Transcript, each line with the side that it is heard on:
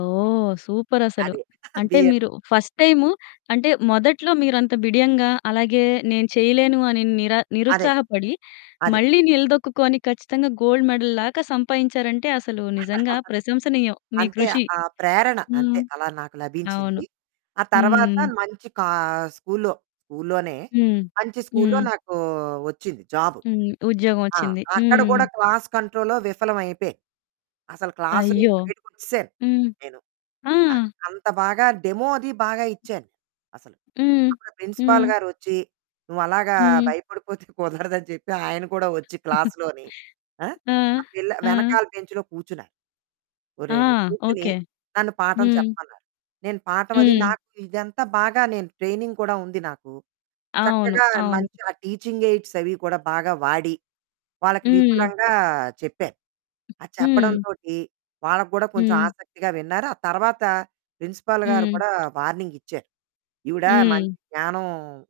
left: ఓహ్! సూపరసలు.
right: అదే.
left: అంటే మీరు
right: బీఎడ్.
left: ఫస్ట్ టైము అంటే, మొదట్లో మీరు అంత బిడియంగా, అలాగే నేను చేయలేను అని నిరా
right: అదే,
left: నిరుత్సాహపడి,
right: అదే.
left: మళ్ళీ నిలదొక్కుకొని ఖచ్చితంగా గోల్డ్ మెడల్ లాగా సంపాదించారంటే, అసలు నిజంగా ప్రశంసనీయం. మీ
right: అంతే.
left: కృషి.
right: ఆ ప్రేరణ అంతే
left: హ్మ్.
right: అలా నాకు
left: అవును.
right: లభించింది. ఆ తరువాత
left: హ్మ్.
right: మంచి కా స్కూల్లో స్కూల్లోనే
left: హ్మ్.
right: మంచి స్కూల్లో
left: హ్మ్.
right: నాకు వచ్చింది జాబు.
left: హ్మ్. ఉద్యోగం
right: ఆ!
left: వచ్చింది.
right: అక్కడ
left: హ్మ్.
right: గూడా క్లాస్ కంట్రోల్‌లో విఫలం అయిపేయాను. అసలు
left: అయ్యో!
right: క్లాసునుంచి బయటికొచ్చేసాను
left: హ్మ్.
right: నేను.
left: ఆ!
right: అది. అంత బాగా డెమో అది బాగా ఇచ్చాను అసలు.
left: హ్మ్.
right: అప్పుడా ప్రిన్సిపల్
left: హ్మ్.
right: గారొచ్చి, "నువ్వు అలాగా
left: హ్మ్.
right: భయపడిపోతే కుదరదు" అని చెప్పి ఆయన కూడా వచ్చి క్లాస్‌ లోని, ఆ!
left: ఆ!
right: ఆ పిల్ల
left: ఆ!
right: వెనకాల బెంచ్‌లో కూర్చున్నారు.
left: ఆ!
right: ఒరేయ్ కూర్చొని,
left: ఓకే.
right: నన్ను పాఠం
left: హ్మ్.
right: చెప్పమన్నారు. నేను పాఠం అది
left: హ్మ్.
right: నాకు ఇదంతా బాగా నేను ట్రైనింగ్ కూడా ఉంది నాకు,
left: అవును.
right: చక్కగా
left: అవును.
right: మంచి ఆ టీచింగ్ ఎయిడ్సవి కూడా, బాగా వాడి. వాళ్ళకి
left: హ్మ్.
right: విపులంగా చెప్పాను. అది
left: హ్మ్.
right: చెప్పడంతోటి వాళ్ళకి కూడా కొంచెం
left: హ్మ్.
right: ఆసక్తిగా విన్నారు. ఆ తర్వాత, ప్రిన్సిపల్ గారు
left: హ్మ్.
right: కూడా వార్నింగిచ్చారు, "ఈవిడ
left: హ్మ్.
right: మంచి జ్ఞానం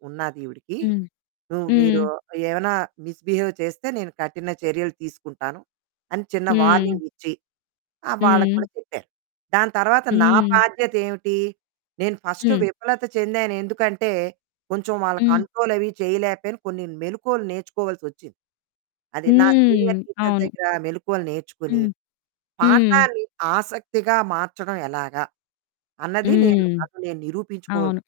right: ఉన్నాదీవిడకి,
left: హ్మ్.
right: నువ్వు మీరు
left: హ్మ్.
right: ఏమైనా మిస్ బిహేవ్ చేస్తే నేను కఠిన చర్యలు తీసుకుంటాను." అని చిన్న
left: హ్మ్.
right: వార్నింగిచ్చి, ఆహ్, వాళ్ళకి
left: హ్మ్.
right: కూడా చెప్పారు. దాని తర్వాత నా
left: హ్మ్.
right: బాధ్యత ఏమిటి, నేను ఫస్టు
left: హ్మ్.
right: విఫలత చెందాను. ఎందుకంటే, కొంచెం వాళ్ళ
left: హ్మ్.
right: కంట్రోలవి చేయలేకపోయాను. కొన్ని మెళకువలు నేర్చుకోవాల్సొచ్చింది. అది నా
left: హ్మ్.
right: సీనియర్ టీచర్
left: అవును.
right: దగ్గర మెళకువలు నేర్చుకొని,
left: హ్మ్. హ్మ్.
right: పాఠాన్ని ఆసక్తిగా మార్చడం ఎలాగా, అన్నది నేను
left: హ్మ్.
right: నాకు నేను నిరూపించుకోవాలసొచ్చింది.
left: అవును.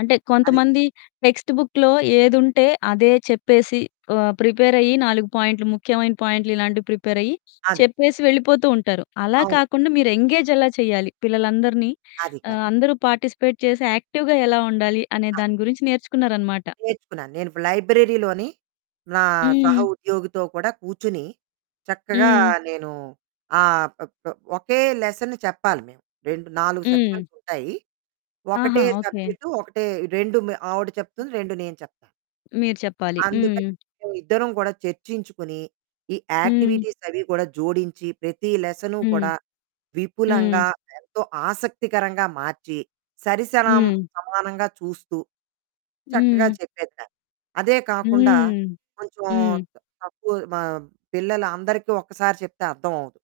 left: అంటే
right: అది.
left: కొంతమంది టెక్స్ట్ బుక్‌లో ఏదుంటే, అదే చెప్పేసి ఆహ్, ప్రిపేరయ్యి, 4 పాయింట్లు, ముఖ్యమైన పాయింట్లు ఇలాంటివి ప్రిపేరయ్యి,
right: అది.
left: చెప్పేసి వెళ్ళిపోతూ ఉంటారు. అలా
right: అవును.
left: కాకుండా, మీరు ఎంగేజ్ ఎలా చేయాలి, పిల్లలందరినీ
right: అది. కరెక్ట్.
left: ఆహ్, అందరూ పార్టిసిపేట్ చేసి యాక్టివ్‌గా ఎలా ఉండాలి, అనే
right: అది.
left: దాని గురించి నేర్చుకున్నారనమాట.
right: నేర్చుకున్నాను. నేను లైబ్రరీలోని నా సహ
left: హ్మ్.
right: ఉద్యోగితో కూడా కూర్చొని, చక్కగా
left: హ్మ్.
right: నేను ఆహ్, అప్ అప్ ఒకే, లెసన్ చెప్పాలి మేము. 2, 4
left: హ్మ్.
right: సెక్షన్స్ ఉంటాయి.
left: ఆహా!
right: ఒకటే
left: ఓకే.
right: సబ్జెక్టు, ఒకటే 2 మ ఆవిడ చెప్తుంది. 2 నేను చెప్తాను.
left: మీరు చెప్పాలి.
right: అందుకని
left: హ్మ్.
right: మేము ఇద్దరం కూడా చర్చించుకుని, ఈ
left: హ్మ్.
right: యాక్టివిటీసవి కూడా జోడించి, ప్రతి లెసను
left: హ్మ్.
right: కూడా
left: హ్మ్.
right: విపులంగా, ఎంతో ఆసక్తికరంగా మార్చి, సరి సనం
left: హ్మ్.
right: సమానంగా చూస్తూ, చక్కగా
left: హ్మ్.
right: చెప్పేదాన్ని. అదే కాకుండా,
left: హ్మ్.
right: కొంచెం
left: హ్మ్.
right: త తక్కువ మ పిల్లలందరికి ఒక్కసారి చెప్తే అర్థమవ్వదు.